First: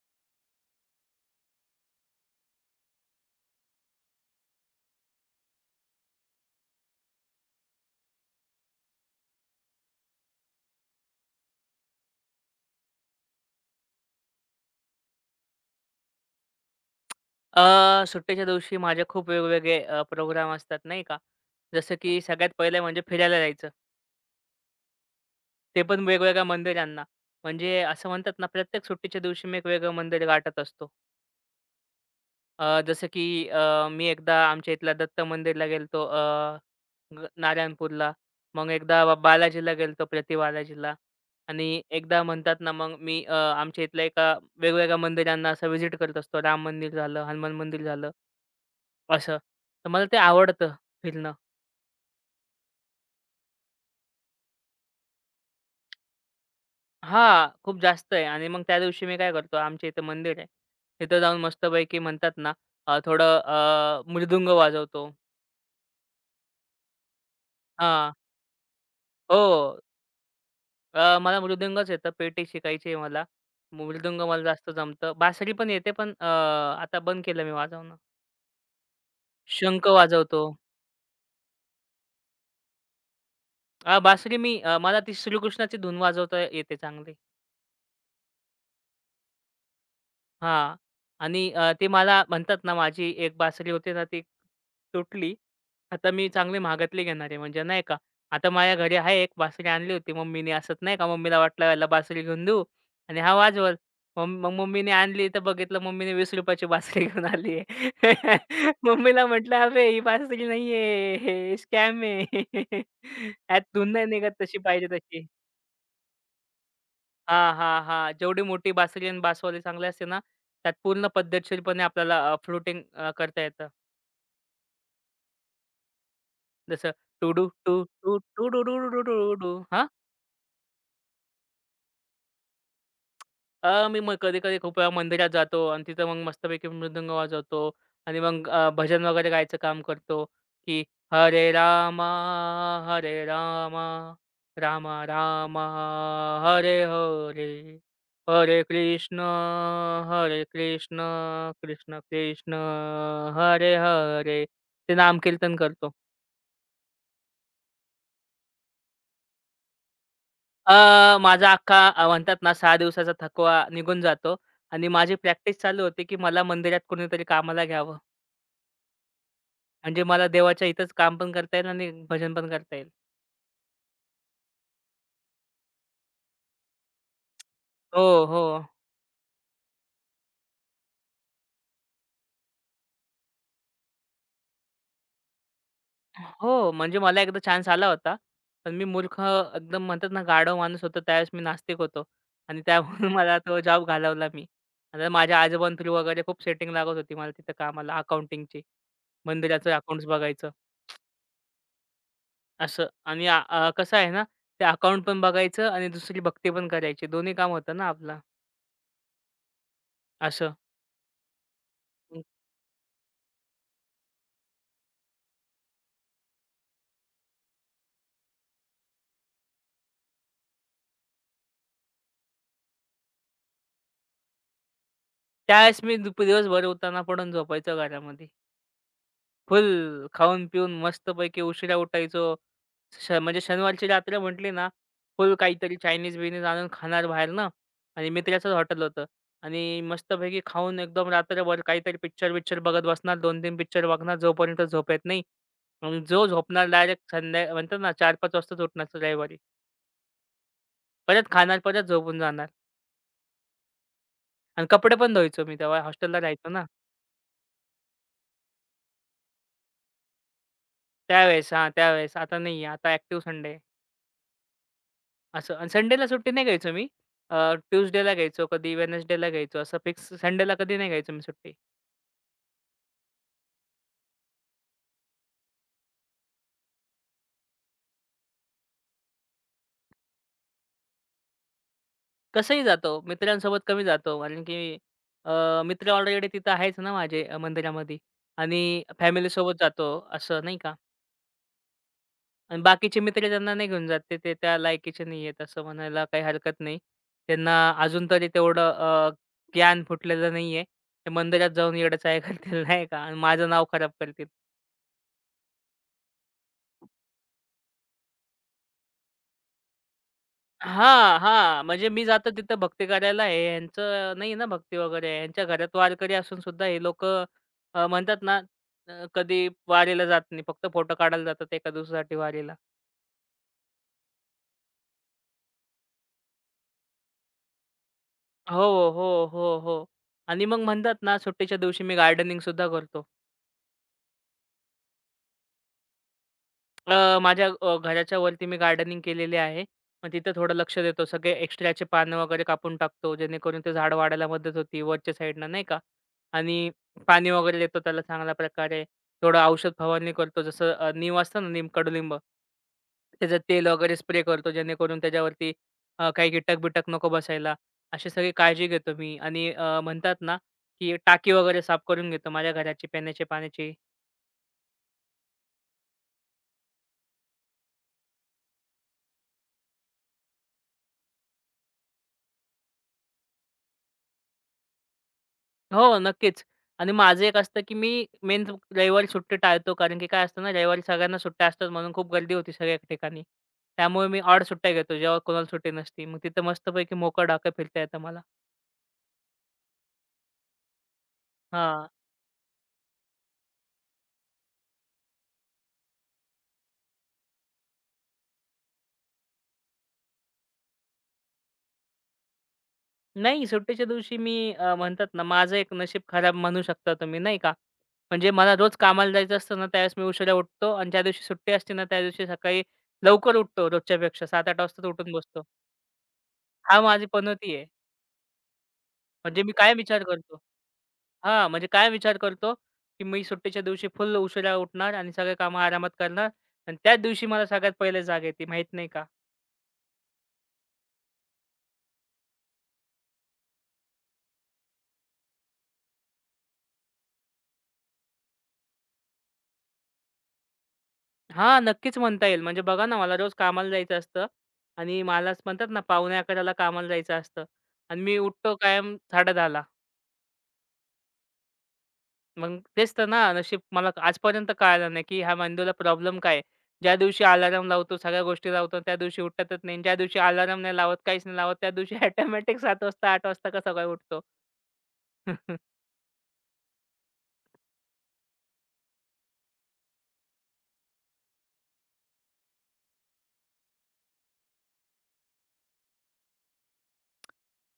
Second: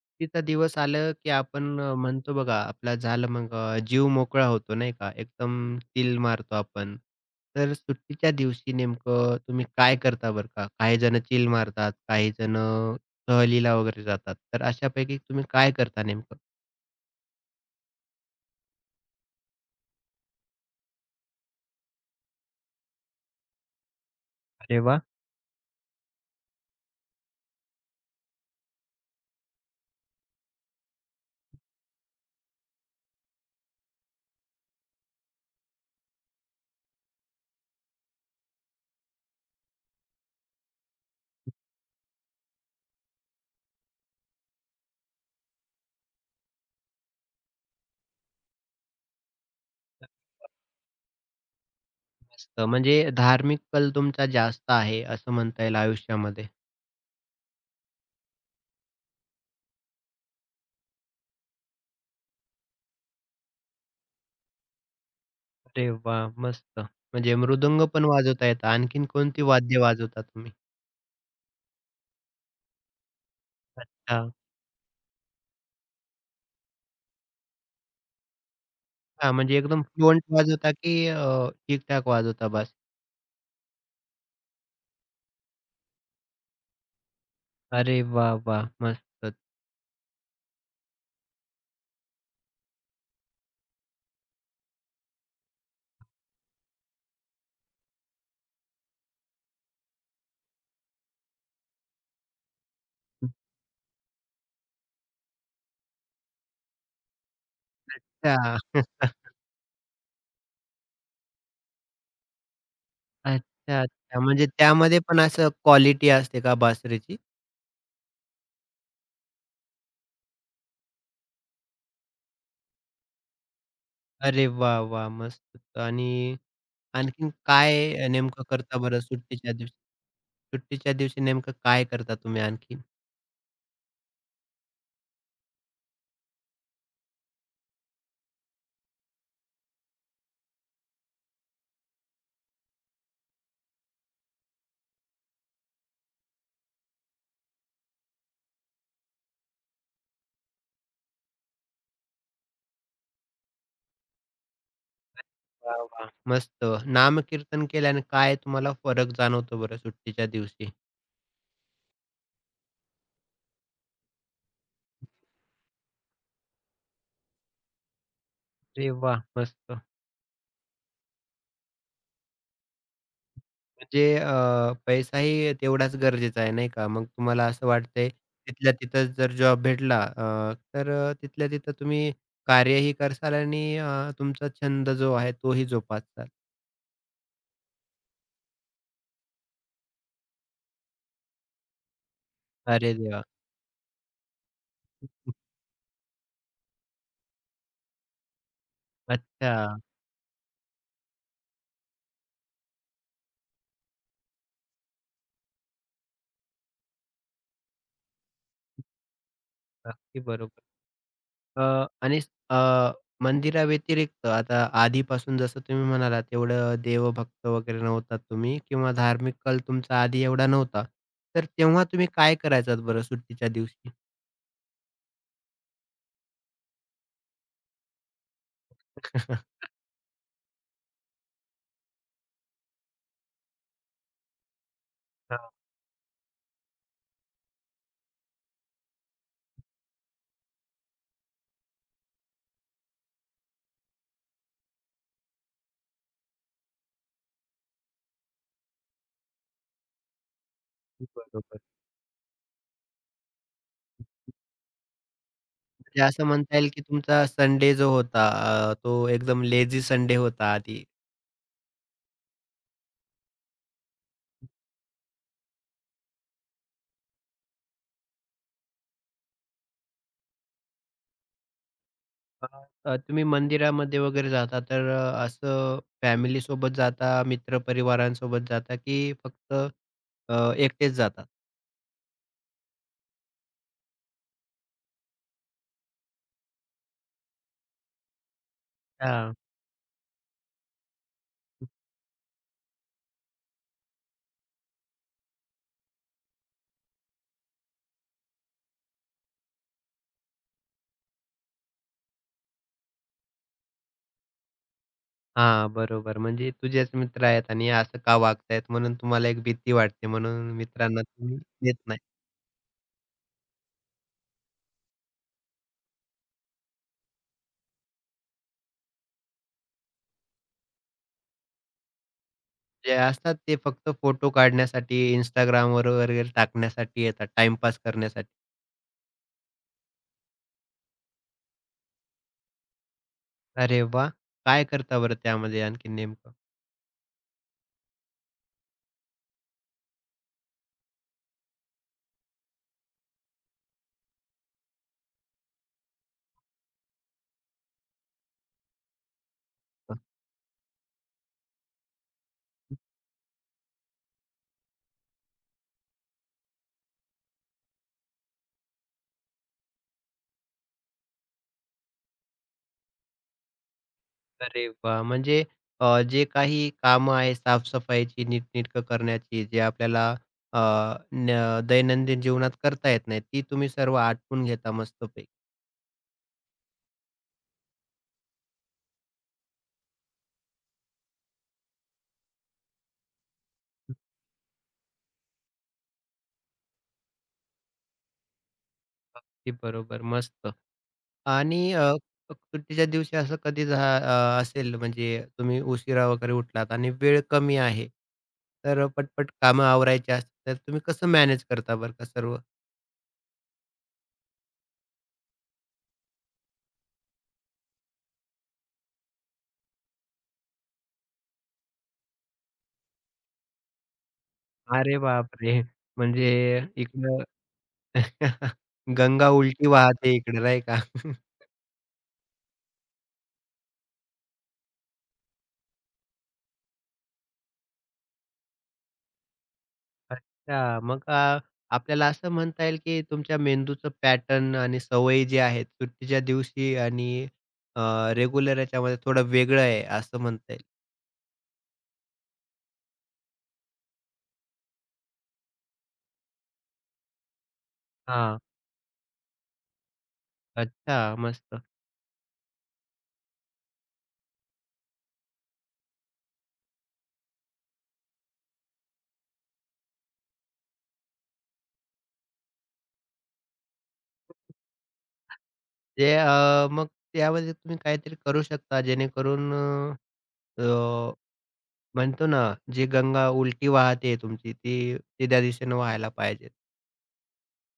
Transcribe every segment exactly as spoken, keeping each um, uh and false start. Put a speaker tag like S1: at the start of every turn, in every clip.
S1: सुट्टीचा दिवस आलं, की आपण अ, म्हणतो बघा, आपला झालं मग अ, जीव मोकळा होतो नाही का? एकदम चिल मारतो आपण. तर सुट्टीच्या दिवशी नेमकं तुम्ही काय करता बरं का? काही जण चिल मारतात, काही जण सहलीला वगैरे जातात. तर अशापैकी तुम्ही काय करता नेमकं?
S2: अ, सुट्टीच्या दिवशी माझे खूप वेगवेगळे अ, प्रोग्राम असतात नाही का. जसं की सगळ्यात पहिले म्हणजे फिरायला जायचं.
S1: अरे वाह!
S2: ते पण वेगवेगळ्या मंदिरांना. म्हणजे असं म्हणतात ना, प्रत्येक सुट्टीच्या दिवशी मी एक वेगळं मंदिर गाठत असतो. अ, जसं की अ, मी एकदा आमच्या इथल्या दत्त मंदिरला गेलतो, अ, ग नारायणपूरला. मग एकदा बा बालाजीला गेलतो, प्रति बालाजीला, आणि एकदा म्हणतात ना, मग मी अ, आमच्या इथल्या एका वेगवेगळ्या मंदिरांना असं व्हिजिट करत असतो. राम मंदिर झालं, हनुमान मंदिर झालं, असं. तर मला ते आवडतं फिरणं.
S1: मस्त. म्हणजे धार्मिक कल तुमचा जास्त आहे, असं म्हणता येईल आयुष्यामध्ये.
S2: हां, खूप जास्त आहे. आणि मग त्या दिवशी मी काय करतो, आमच्या इथं मंदिर आहे. तिथं जाऊन मस्तपैकी म्हणतात ना, अ, थोडं अ, मृदुंग वाजवतो.
S1: अरे वाह! मस्त. म्हणजे मृदुंग पण
S2: हां.
S1: वाजवता येतं. आणखीन कोणती वाद्य
S2: हो.
S1: वाजवता तुम्ही?
S2: अ, मला मृदुंगच येतं, पेटी शिकायची आहे मला. मृदुंग
S1: अच्छा.
S2: मला जास्त जमतं. बासरी पण येते, पण अ, आता बंद केलं मी वाजवणं.
S1: हां, म्हणजे एकदम
S2: शंख
S1: फ्लुएंट
S2: वाजवतो.
S1: वाजवता की अ, ठीक-ठाक वाजवता बास?
S2: अ, बासरी मी अ, मला ती श्रीकृष्णाची धून वाजवता येते चांगली.
S1: अरे वाह! वाह! मस्तच.
S2: हां. आणि अ, ते मला म्हणतात ना, माझी एक बासरी होती ना, ती तुटली. आता मी चांगली महागातली घेणार आहे. म्हणजे नाही का, आता माझ्या घरी आहे, एक बासरी आणली होती मम्मीने. असंच नाही का, मम्मीला वाटलं, याला बासरी घेऊन देऊ आणि हा वाजवल. मग मग मम्मीने आणली तर बघितलं, मम्मीने ₹वीस रुपये ची बासरी घेऊन आली आहे.
S1: अच्छा.
S2: मम्मीला म्हटलं, "अबे, ही बासरी नाहीये, स्कॅम आहे. यात
S1: अच्छा,
S2: धून नाही
S1: अच्छा.
S2: निघत
S1: म्हणजे
S2: तशी पाहिजे.
S1: त्यामध्ये पण असं क्वालिटी असते का बासरीची?
S2: हां, हां, हां. जेवढी मोठी बासरी आणि बासवाली चांगली असते ना, त्यात पूर्ण पद्धतशीरपणे आपल्याला अ, फ्लुटिंग अ, करता येतं.
S1: अरे वाह! वाह! मस्त आणि
S2: जसं
S1: आणखीन
S2: टू डू टू
S1: काय
S2: टू
S1: नेमकं
S2: टू डू डू
S1: करता
S2: डू
S1: बरं
S2: डू डू
S1: सुट्टीच्या
S2: डू.
S1: दिवशी? सुट्टीच्या दिवशी नेमकं काय करता तुम्ही आणखीन?
S2: अ, मी मग कधी-कधी खूप वेळा मंदिरात जातो आणि तिथं मग मस्तपैकी मृदंग वाजवतो आणि मग अ, भजन वगैरे गायचं काम करतो, की हरे रामा, हरे रामा, रामा रामा, हरे हरे, हरे कृष्ण, हरे कृष्ण, कृष्ण कृष्ण, हरे हरे. ते नामकीर्तन
S1: वाह!
S2: करतो.
S1: वाह! मस्त. नामकीर्तन केल्याने काय तुम्हाला फरक जाणवतो बरं सुट्टीच्या दिवशी?
S2: अ, माझा अख्खा अ, म्हणतात ना, सहा दिवसाचा थकवा निघून जातो आणि माझी प्रॅक्टिस चालू होते, की मला मंदिरात कोणीतरी कामाला घ्यावं.
S1: अरे वाह! मस्त.
S2: म्हणजे मला देवाच्या इथंच काम पण करता येईल आणि भजन पण करता येईल.
S1: म्हणजे अ, पैसाही तेवढाच गरजेचा आहे नाही का? मग तुम्हाला असं
S2: हो,
S1: वाटतंय
S2: हो.
S1: तिथल्या तिथंच जर जॉब भेटला अ, तर अ, तिथल्या तिथं तुम्ही कार्यही करसाल आणि अ, तुमचा छंद जो आहे तोही जोपासाल.
S2: हो, म्हणजे मला एकदा चान्स आला होता. पण मी मूर्ख, एकदम म्हणतात ना, गाढव माणूस होतो. त्यावेळेस मी नास्तिक होतो आणि त्यामुळे
S1: अरे देवा!
S2: मला तो जॉब घालवला मी. आता माझ्या आजोबां थ्रू वगैरे खूप सेटिंग लागत होती मला तिथं कामाला, अकाउंटिंगची. मंदिराचं
S1: अच्छा.
S2: अकाउंट्स बघायचं असं, आणि अ, अ, कसं आहे ना, ते अकाउंट पण बघायचं आणि दुसरी भक्ती पण करायची. दोन्ही काम होतं ना आपलं,
S1: अगदी
S2: असं.
S1: बरोबर. अ, आणि अ, मंदिराव्यतिरिक्त आता आधीपासून जसं तुम्ही म्हणालात एवढं देवभक्त वगैरे नव्हतात तुम्ही किंवा धार्मिक कल तुमचा आधी एवढा नव्हता. तर तेव्हा तुम्ही काय करायचात बरं सुट्टीच्या दिवशी?
S2: त्यावेळेस मी दुप दिवसभर उताना पडून झोपायचो घरामध्ये. फुल खाऊन-पिऊन मस्तपैकी उशिरा उठायचो. श म्हणजे शनिवारची रात्र म्हटली ना, फुल
S1: हां,
S2: काहीतरी चायनीज-बियनीज आणून खाणार बाहेरनं, आणि मित्राचंच हॉटेल होतं, आणि मस्तपैकी खाऊन एकदम रात्रभर काहीतरी पिक्चर-बिक्चर बघत बसणार. दोन-तीन पिक्चर बघणार जोपर्यंत झोप येत नाही. मग जो झोपणार डायरेक्ट संध्या म्हणतात ना, चार-पाच वाजताच उठणार रविवारी. परत खाणार,
S1: बरोबर.
S2: परत झोपून जाणार, आणि कपडे पण धुवायचो मी, तेव्हा
S1: म्हणजे
S2: हॉस्टेलला
S1: असं
S2: राहायचो
S1: म्हणता
S2: ना.
S1: येईल की तुमचा संडे जो होता अ, तो एकदम लेझी संडे होता आधी.
S2: त्यावेळेस हां, त्यावेळेस. आता नाही, आता ॲक्टिव्ह संडे, असं. आणि संडेला सुट्टी नाही घ्यायचो मी. अ, ट्यूसडेला घ्यायचो, कधी वेडनेसडेला घ्यायचो. असं फिक्स संडेला कधी नाही घ्यायचो मी सुट्टी.
S1: अ, अ, तुम्ही मंदिरामध्ये वगैरे जाता तर अ, असं फॅमिली सोबत जाता, मित्रपरिवारांसोबत जाता की फक्त अ, एकटेच जाता?
S2: कसंही जातो, मित्रांसोबत कमी जातो कारण की अ, मित्र ऑलरेडी तिथं आहेच ना, माझे अ, मंदिरामध्ये. आणि
S1: हां.
S2: फॅमिलीसोबत जातो, असं नाही का. आणि बाकीचे मित्र ज्यांना नाही घेऊन जात, ते ते त्या लायकीचे नाही आहेत असं म्हणायला काही हरकत नाही. त्यांना अजून तरी तेवढं अ, ज्ञान फुटलेलं नाहीये. ते मंदिरात जाऊन येडे चाळे करतील नाही का, आणि माझं नाव खराब करतील.
S1: हां, बरोबर. म्हणजे तुझेच मित्र आहेत आणि असं का वागतायत म्हणून तुम्हाला एक भीती वाटते म्हणून मित्रांना
S2: हां,
S1: तुम्ही
S2: हां.
S1: नेत
S2: म्हणजे
S1: नाही.
S2: मी जातो तिथं भक्ती करायला, हे ह्यांचं नाही ना भक्ती वगैरे. ह्यांच्या घरात वारकरी असून सुद्धा हे लोकं, अ, म्हणतात ना, अ, कधी वारीला जात नाही. फक्त फोटो काढायला जातात एका दिवसासाठी वारीला.
S1: जे असतात ते फक्त फोटो काढण्यासाठी Instagramवर वगैरे टाकण्यासाठी येतात, टाईमपास करण्यासाठी.
S2: हो, हो, हो, हो. आणि मग म्हणतात ना, सुट्टीच्या दिवशी मी गार्डनिंग सुद्धा करतो.
S1: अरे वाह! काय करता बरं त्यामध्ये आणखीन नेमकं?
S2: अ, माझ्या अ, घराच्या वरती मी गार्डनिंग केलेली आहे. मग तिथं थोडं लक्ष देतो. सगळे एक्स्ट्राचे पानं वगैरे कापून टाकतो, जेणेकरून ते झाड वाढायला मदत होती वरच्या साईडनं नाही का. आणि पाणी वगैरे देतो त्याला चांगल्या प्रकारे. थोडं औषध
S1: हं,
S2: फवारणी करतो, जसं अ, नीम असतं ना, नीम, कडुलिंब.
S1: हं.
S2: त्याचं तेल वगैरे स्प्रे करतो, जेणेकरून त्याच्यावरती अ, काही कीटक-बिटक नको बसायला. अशी सगळी काळजी घेतो मी. आणि अ, म्हणतात ना, की टाकी वगैरे साफ करून घेतो माझ्या घराची, पिण्याच्या पाण्याची.
S1: अरे वाह! म्हणजे अ, जे काही कामं आहे साफ नीटनेटकं करण्याची, जे आपल्याला अ, न दैनंदिन जीवनात करता येत नाही, ती तुम्ही सर्व आटपून घेता मस्तपैकी.
S2: हो, नक्कीच. आणि माझं एक असतं, की मी मेन रविवारी सुट्टी टाळतो. कारण की काय असतं ना, रविवारी सगळ्यांना सुट्ट्या असतात, म्हणून खूप गर्दी होती सगळ्या ठिकाणी. त्यामुळे मी ऑड सुट्ट्या घेतो, जेव्हा कोणाला सुट्टी नसती. मग तिथं मस्तपैकी मोकळं-ढाकं फिरता येतं मला.
S1: ती बरोबर, मस्त. आणि
S2: हां.
S1: अ, सुट्टीच्या दिवशी असं कधी झा अ, असेल म्हणजे तुम्ही उशिरा वगैरे उठलात आणि वेळ कमी आहे, तर पटपट कामं आवरायची असतात, तर तुम्ही कसं मॅनेज करता बरं का सर्व?
S2: नाही, सुट्टीच्या दिवशी मी, अ, म्हणतात ना, माझं एक नशीब खराब म्हणू शकता तुम्ही, नाही का. म्हणजे मला रोज कामाला जायचं असतं ना, त्यावेळेस मी उशिरा उठतो. आणि ज्या दिवशी सुट्टी असते ना, त्या दिवशी सकाळी लवकर उठतो, रोजच्यापेक्षा सात-आठ वाजताच
S1: अरे
S2: उठून बसतो.
S1: बापरे! म्हणजे
S2: हा माझी
S1: इकडं
S2: पनौती आहे.
S1: गंगा
S2: म्हणजे मी
S1: उलटी
S2: काय विचार
S1: वाहते
S2: करतो,
S1: इकडे नाही का?
S2: हां, म्हणजे काय विचार करतो, की मी सुट्टीच्या दिवशी फुल उशिरा उठणार आणि सगळे कामं आरामात करणार, आणि त्याच दिवशी मला सगळ्यात पहिले जाग येते, माहीत नाही का?
S1: अच्छा. मग अ, आपल्याला असं म्हणता येईल, की तुमच्या मेंदूचं पॅटर्न आणि सवयी जे आहेत सुट्टीच्या दिवशी आणि रेग्युलर याच्यामध्ये थोडं वेगळं आहे असं म्हणता येईल.
S2: हां, नक्कीच म्हणता येईल. म्हणजे बघा ना, मला रोज कामाला जायचं असतं, आणि मलाच म्हणतात ना, पावणे 11:00ला कामाला जायचं असतं, आणि मी
S1: हां.
S2: उठतो कायम 10:30ला.
S1: अच्छा मस्त.
S2: मग तेच तर ना, नशीब मला आजपर्यंत कळालं नाही, की ह्या मेंदूला प्रॉब्लेम काय आहे? ज्या दिवशी अलार्म लावतो, सगळ्या गोष्टी लावतो, त्या दिवशी उठतच नाही. ज्या दिवशी अलार्म नाही लावत, काहीच नाही लावत, त्या दिवशी ऑटोमॅटिक सात वाजता, आठ वाजता का काय उठतो?
S1: ते अ, मग त्यामध्ये तुम्ही काहीतरी करू शकता जेणेकरून अ, अ, म्हणतो ना, जी गंगा उलटी वाहते तुमची ती, सीध्या दिशेने व्हायला पाहिजे.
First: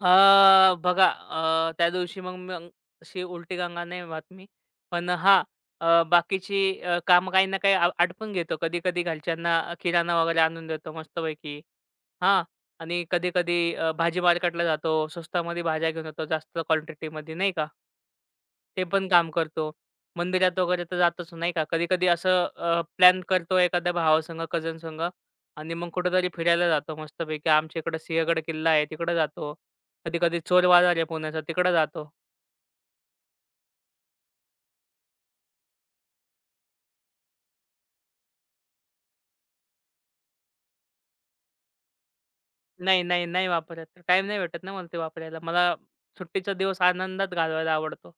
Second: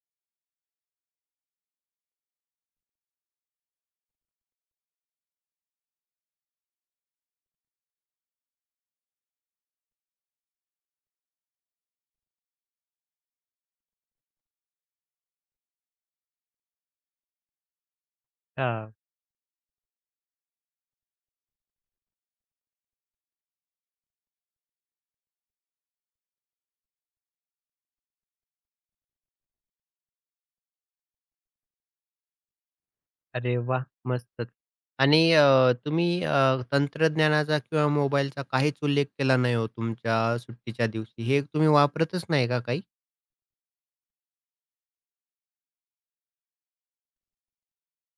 S2: अ, बघा, अ, त्या दिवशी मग मग अशी उलटी गंगा नाही वाहत मी. पण हां, अ, बाकीची अ, कामं काही ना काही आ आटपून घेतो. कधी-कधी घरच्यांना किराणा वगैरे आणून देतो मस्तपैकी. हां. आणि कधी-कधी अ, भाजी मार्केटला जातो. स्वस्तामध्ये भाज्या घेऊन येतो जास्त क्वांटिटीमध्ये, नाही का? ते
S1: हां.
S2: पण काम करतो. मंदिरात वगैरे तर जातोच नाही का? कधी-कधी असं अ, प्लॅन करतो एखाद्या भावासंग, कझनसंग, आणि मग कुठेतरी फिरायला जातो मस्तपैकी. आमच्या इकडं सिंहगड किल्ला आहे, तिकडं जातो. कधी-कधी चोर बाजार आहे पुण्याचा, तिकडं जातो.
S1: अरे वा, मस्तच. आणि अ, तुम्ही अ, तंत्रज्ञानाचा किंवा मोबाईलचा काहीच उल्लेख केला नाही हो तुमच्या सुट्टीच्या दिवशी. हे तुम्ही वापरतच नाही का काही?
S2: नाही, नाही, नाही वापरत. टाईम नाही भेटत ना मला ते वापरायला. मला सुट्टीचा दिवस आनंदात घालवायला आवडतो.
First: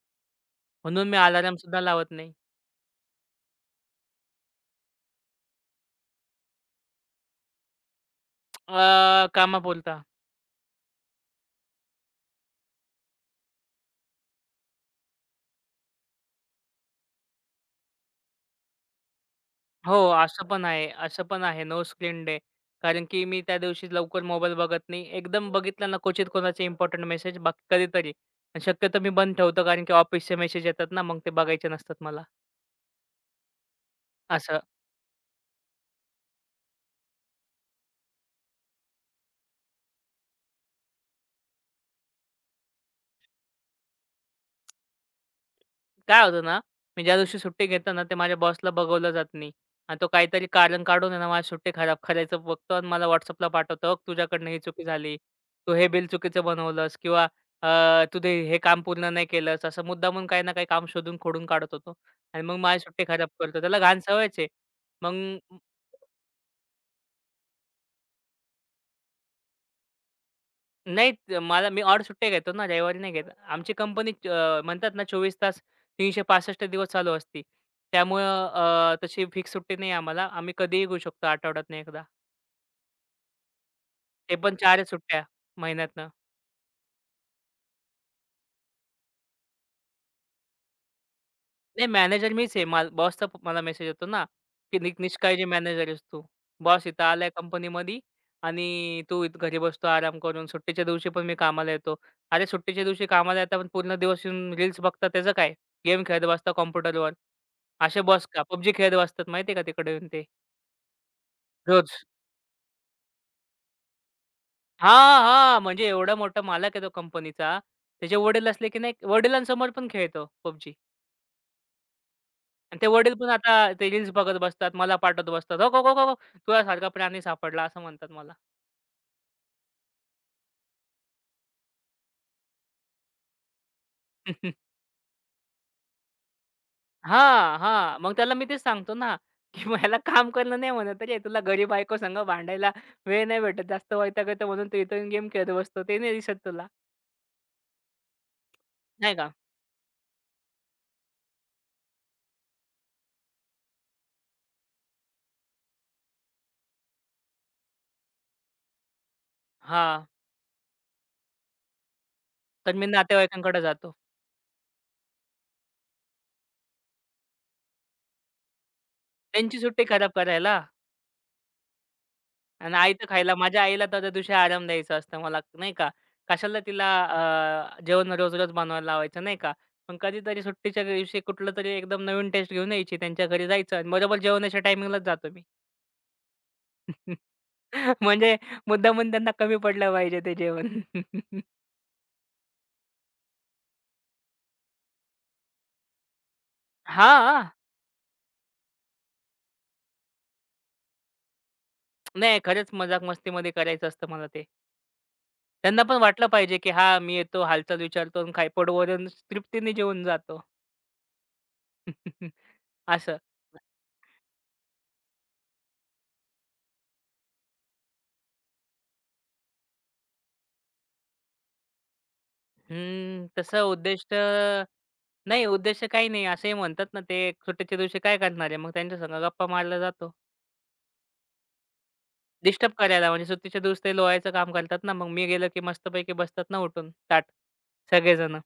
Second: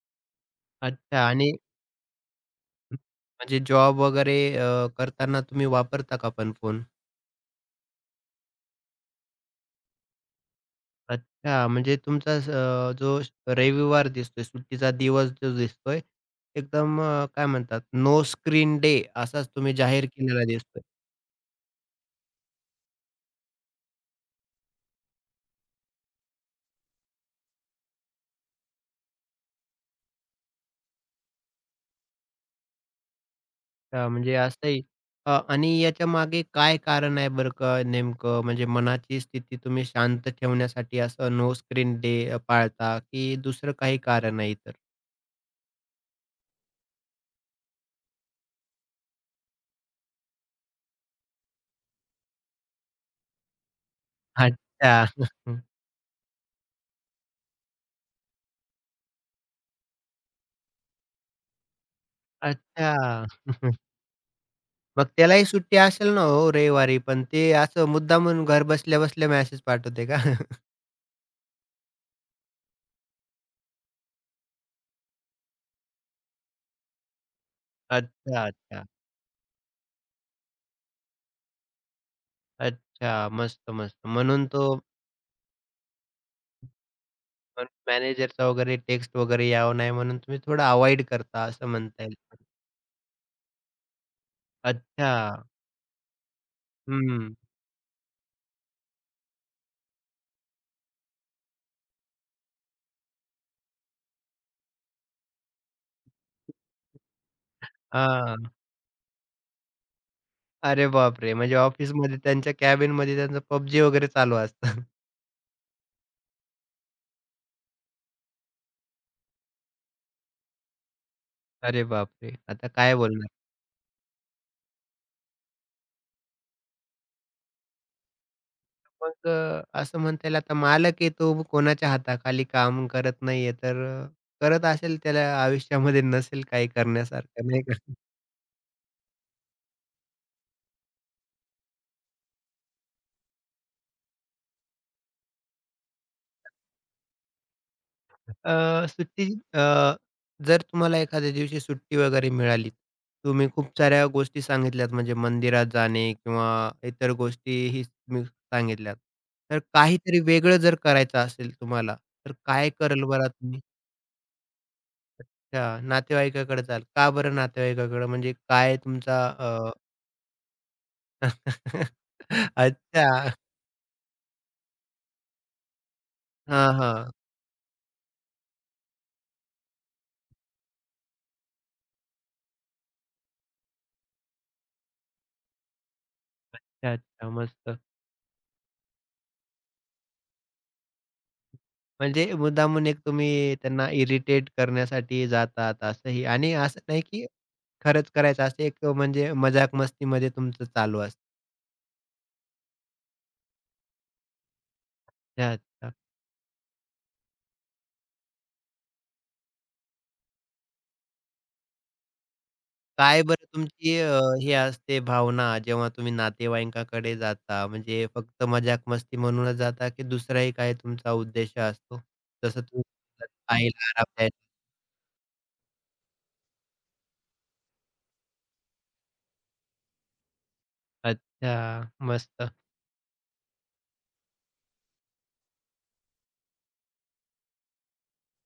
S2: म्हणून मी
S1: अच्छा. आणि
S2: अलार्मसुद्धा लावत नाही.
S1: म्हणजे जॉब वगैरे अ, करताना तुम्ही वापरता का पण फोन?
S2: अ, कामापुरता.
S1: अच्छा, म्हणजे तुमचा स- अ, जो श- रविवार दिसतोय, सुट्टीचा दिवस जो दिसतोय, एकदम अ, काय म्हणतात, नो स्क्रीन डे असाच तुम्ही
S2: हो,
S1: जाहीर केलेला
S2: असं पण
S1: दिसतोय.
S2: आहे, असं पण आहे, नो स्क्रीन डे. कारण की मी त्या दिवशी लवकर मोबाईल बघत नाही. एकदम बघितला ना क्वचित, कोणाचे इम्पोर्टंट मेसेज बघ कधीतरी. आणि शक्यतो मी बंद ठेवतो, कारण की ऑफिसचे मेसेज येतात ना, मग ते बघायचे नसतात मला.
S1: अच्छा, म्हणजे
S2: असं.
S1: असंही अ, आणि याच्यामागे काय कारण आहे बरं का नेमकं? म्हणजे मनाची स्थिती तुम्ही शांत ठेवण्यासाठी असं नो स्क्रीन डे पाळता की दुसरं काही कारण आहे इतर?
S2: काय होतं ना, मी ज्या दिवशी सुट्टी घेतो ना, ते माझ्या बॉसला बघवलं जात नाही. आणि तो काहीतरी कारण काढून आहे ना, माझी सुट्टी खराब करायचं बघतो, आणि मला WhatsAppला पाठवतो, "बघ, तुझ्याकडनं ही चुकी
S1: अच्छा.
S2: झाली. तू हे बिल चुकीचं बनवलंस, किंवा अ, तू ते हे काम पूर्ण नाही केलंस." असं मुद्दामून काही ना काही काम शोधून खोडून काढत होतो, आणि मग माझी सुट्टी
S1: अच्छा.
S2: खराब करतो. त्याला घाण सवयच आहे.
S1: मग त्यालाही
S2: मग
S1: सुट्टी असेल ना हो रविवारी, पण ते असं मुद्दामून घर बसल्या-बसल्या मेसेज पाठवते का?
S2: नाही त मला, मी ऑड सुट्ट्या घेतो ना, रविवारी नाही घेत. आमची कंपनी, अ, म्हणतात ना, चोवीस तास तीनशे पासष्ट दिवस चालू असते. त्यामुळं
S1: अच्छा, अच्छा.
S2: अ, तशी फिक्स सुट्टी नाही आम्हाला. आम्ही कधीही घेऊ शकतो आठवड्यातून एकदा.
S1: अच्छा. मस्त, मस्त.
S2: ते
S1: म्हणून
S2: पण
S1: तो
S2: चार च सुट्ट्या महिन्यातनं.
S1: मॅनेजरचा वगैरे टेक्स्ट वगैरे यावं नाही म्हणून तुम्ही थोडं अव्हॉइड करता असं
S2: नाही,
S1: म्हणता येईल.
S2: मॅनेजर मीच आहे. माल बॉसचा मला मेसेज येतो ना, की "नि
S1: अच्छा.
S2: निष्काळजी मॅनेजर आहेस तू. बॉस इथं आलाय
S1: हं.
S2: कंपनीमध्ये, आणि तू इथं घरी बसतो आराम करून. सुट्टीच्या दिवशी पण मी कामाला येतो." अरे, सुट्टीच्या दिवशी कामाला येता, पण पूर्ण दिवस येऊन रील्स बघता, त्याचं काय? गेम खेळत बसता कॉम्प्युटरवर. असे बॉस का?
S1: हां.
S2: पबजी खेळत बसतात, माहिती का, तिकडे येऊन ते,
S1: अरे बापरे! म्हणजे
S2: रोज.
S1: ऑफिसमध्ये त्यांच्या कॅबिनमध्ये त्यांचं PUBG वगैरे चालू असतं.
S2: हां, हां. म्हणजे एवढा मोठा मालक आहे तो कंपनीचा. त्याचे वडील असले की नाही, वडिलांसमोर पण खेळतो पबजी.
S1: अरे बापरे! आता
S2: आणि ते
S1: काय
S2: वडील
S1: बोलणार?
S2: पण आता ते रील्स बघत बसतात. मला पाठवत बसतात. "हो, हो, हो, हो, तुझ्यासारखा प्राणी सापडला," असं म्हणतात मला.
S1: मग अ, असं म्हणता येईल आता मालक आहे तो कोणाच्या हाताखाली काम करत नाहीये, तर अ, करत असेल त्याला आयुष्यामध्ये नसेल काही करण्यासारखं,
S2: हां,
S1: नाही का?
S2: हां. मग त्याला मी तेच सांगतो ना, की मग काम करणं नाही म्हणत रे. तुला घरी बायको संग भांडायला वेळ नाही भेटत. जास्त वैताग येतो, म्हणून तू इथं गेम खेळत बसतो. ते नाही दिसत तुला,
S1: अ,
S2: नाही
S1: सुट्टी
S2: का?
S1: अ, जर तुम्हाला एखाद्या दिवशी सुट्टी वगैरे मिळाली, तुम्ही खूप साऱ्या गोष्टी सांगितल्यात म्हणजे मंदिरात जाणे किंवा इतर गोष्टीही तुम्ही सांगितल्यात. तर
S2: हां.
S1: काहीतरी वेगळं जर करायचं असेल तुम्हाला, तर काय
S2: तर मी
S1: कराल बरं
S2: नातेवाईकांकडे
S1: तुम्ही?
S2: जातो.
S1: अच्छा, नातेवाईकाकडे जाल. का बरं नातेवाईकाकडे? म्हणजे काय तुमचा अ,
S2: त्यांची सुट्टी खराब करायला. आणि आई तर,
S1: अच्छा.
S2: खायला माझ्या आईला तर त्या दिवशी आराम द्यायचा असतं मला, नाही का. कशाला
S1: हां,
S2: तिला
S1: हां.
S2: अ, जेवण रोज-रोज बनवायला लावायचं, नाही का. पण कधीतरी सुट्टीच्या दिवशी कुठलं तरी एकदम नवीन टेस्ट घेऊन यायची. त्यांच्या घरी जायचं आणि बरोबर जेवणाच्या टायमिंगलाच जातो मी.
S1: अच्छा, अच्छा. मस्त.
S2: म्हणजे मुद्दामून त्यांना कमी पडलं पाहिजे ते जेवण.
S1: म्हणजे मुद्दामून एक तुम्ही त्यांना इरिटेट करण्यासाठी जातात असंही आणि असं नाही की
S2: हां.
S1: खरंच करायचं असं एक म्हणजे मजाक मस्तीमध्ये तुमचं चालू असतं.
S2: नाही, खरंच मजाक मस्तीमध्ये करायचं असतं मला ते.
S1: अच्छा,
S2: त्यांना
S1: अच्छा.
S2: पण वाटलं पाहिजे, की हां, मी येतो, हालचाल विचारतो आणि खाय पोटभरून तृप्तीने जेवून जातो. असं.
S1: काय बरं तुमची अ, हे असते भावना जेव्हा तुम्ही नातेवाईकांकडे जाता म्हणजे फक्त मजाक मस्ती म्हणूनच जाता की दुसराही काही तुमचा उद्देश असतो? जसं तुम्ही
S2: हम्म,
S1: म्हणलात,
S2: तसं
S1: आईला आराम
S2: उद्दिष्ट
S1: द्यायचा.
S2: नाही, उद्देश्य काही नाही. असंही म्हणतात ना, ते सुट्टीच्या दिवशी काय करणार आहे? मग त्यांच्या संग गप्पा मारायला जातो.
S1: अच्छा, मस्त.
S2: डिस्टर्ब करायला, म्हणजे सुट्टीच्या दिवशी ते लोळायचं काम करतात ना, मग मी गेलो की मस्तपैकी बसतात ना उठून ताठ, सगळेजण.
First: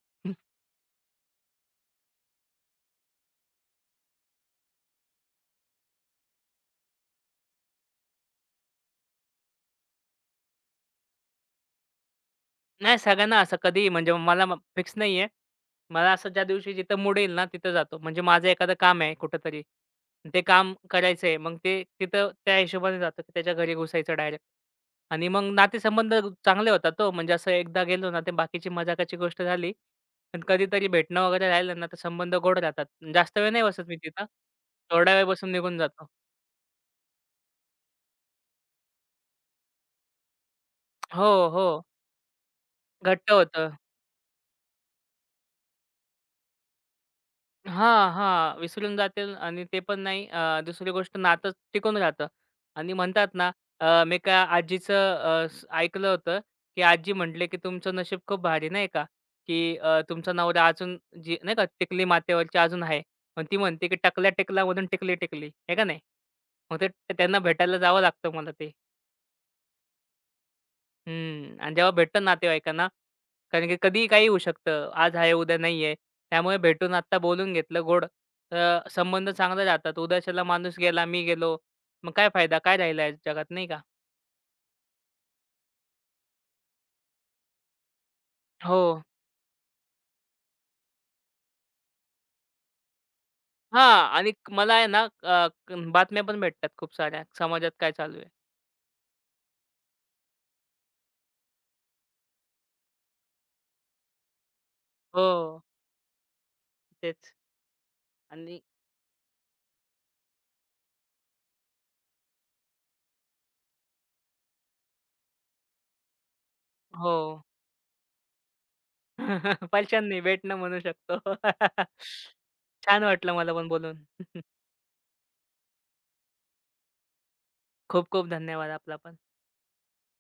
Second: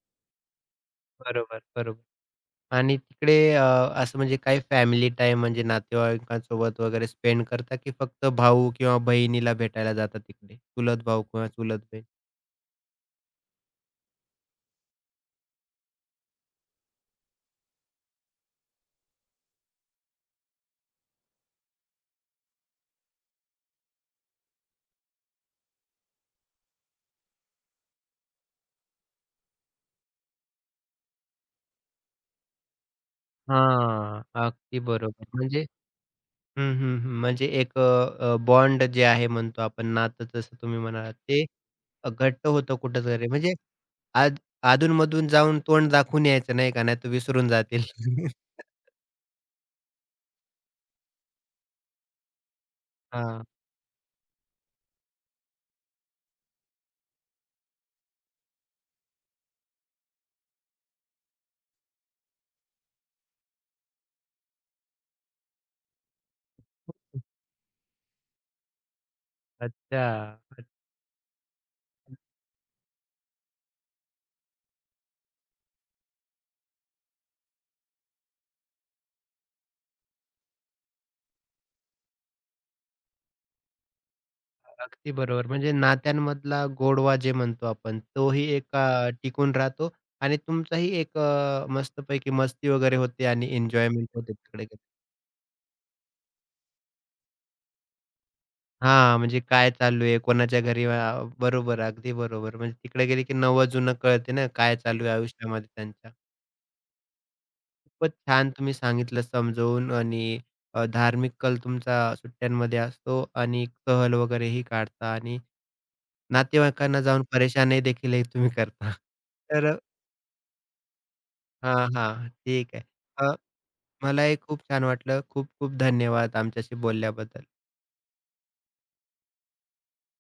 S1: बरोबर, बरोबर. आणि तिकडे अ, असं म्हणजे काही फॅमिली टाईम म्हणजे नातेवाईकांसोबत वगैरे स्पेंड करता, की फक्त भाऊ किंवा बहिणीला भेटायला जाता तिकडे? चुलत भाऊ किंवा चुलत बहीण?
S2: नाही, सगळ्यांना असं कधीही, म्हणजे मला म फिक्स नाहीये. मला असं ज्या दिवशी जिथं मूड येईल ना, तिथं जातो. म्हणजे माझं एखादं काम आहे कुठेतरी. ते काम करायचंय. मग ते तिथं त्या हिशोबाने जातो, की त्याच्या घरी घुसायचं डायरेक्ट. आणि मग नातेसंबंध चांगले होतात हो. म्हणजे असं एकदा गेलो ना, ते बाकीची मजाकाची गोष्ट झाली. पण कधीतरी भेटणं वगैरे राहिलं ना, तर संबंध गोड राहतात. जास्त वेळ नाही बसत मी
S1: हां,
S2: तिथं.
S1: अगदी
S2: थोडा वेळ
S1: बरोबर.
S2: बसून
S1: म्हणजे
S2: निघून जातो.
S1: हं, हं, हं. म्हणजे एक बॉन्ड जे आहे म्हणतो आपण नातं जसं तुम्ही म्हणालात ते
S2: हो, हो.
S1: अ, घट्ट होतं कुठेतरी.
S2: घट्ट
S1: म्हणजे
S2: होतं.
S1: आद अधून जाऊन तोंड दाखवून यायचं नाही का, नाही तर विसरून जातील.
S2: हां, हां. विसरून जातील, आणि ते पण नाही. अ, दुसरी गोष्ट, नातं टिकून राहतं. आणि म्हणतात
S1: हां.
S2: ना, अ, मी का आजीचं अ, स ऐकलं होतं, की आजी म्हटले, की "तुमचं नशीब खूप भारी," नाही का, की अ, "तुमचा नवरा अजून जी नाही का, टिकली मातेवरची अजून आहे." पण ती म्हणते, की "टकला टिकला म्हणून टिकली टिकली." आहे का नाही? मग ते ते- त्यांना भेटायला जावं लागतं मला ते.
S1: अच्छा.
S2: हं. आणि जेव्हा भेटतं नातेवाईकांना, कारण की कधीही काही होऊ शकतं. आज आहे, उद्या नाही आहे. त्यामुळे भेटून आत्ता बोलून घेतलं गोड, तर संबंध चांगले राहतात. उद्याच्याला माणूस गेला, मी गेलो. मग काय फायदा? काय राहिला या जगात, नाही का?
S1: अगदी बरोबर. म्हणजे नात्यांमधला गोडवा जे म्हणतो आपण, तोही एक
S2: हो.
S1: अ, टिकून राहतो आणि तुमचाही एक अ, मस्तपैकी मस्ती वगैरे होते आणि
S2: हां.
S1: एन्जॉयमेंट
S2: आणि
S1: होते
S2: क-
S1: तिकडे
S2: मला
S1: गेले
S2: आहे ना, अ, क- बातम्या पण भेटतात खूप साऱ्या, समाजात काय चालू आहे.
S1: हां, म्हणजे काय चालू आहे, कोणाच्या घरी अ, बरोबर, अगदी बरोबर. म्हणजे तिकडे गेले की नवं-जुनं कळते ना, काय चालू आहे
S2: हो,
S1: आयुष्यामध्ये त्यांच्या.
S2: तेच.
S1: खूपच छान
S2: आणि
S1: तुम्ही सांगितलं समजवून आणि अ, धार्मिक कल तुमचा सुट्ट्यांमध्ये असतो आणि सहल वगैरेही काढता आणि नातेवाईकांना
S2: हो.
S1: जाऊन परेशानही देखील हे तुम्ही करता. तर
S2: पैशानं नाही, भेटणं म्हणू शकतो.
S1: हां, हां. ठीक आहे.
S2: छान वाटलं
S1: अ,
S2: मला पण बोलून.
S1: मलाही खूप छान वाटलं. खूप खूप धन्यवाद आमच्याशी बोलल्याबद्दल.
S2: खूप खूप धन्यवाद आपला पण.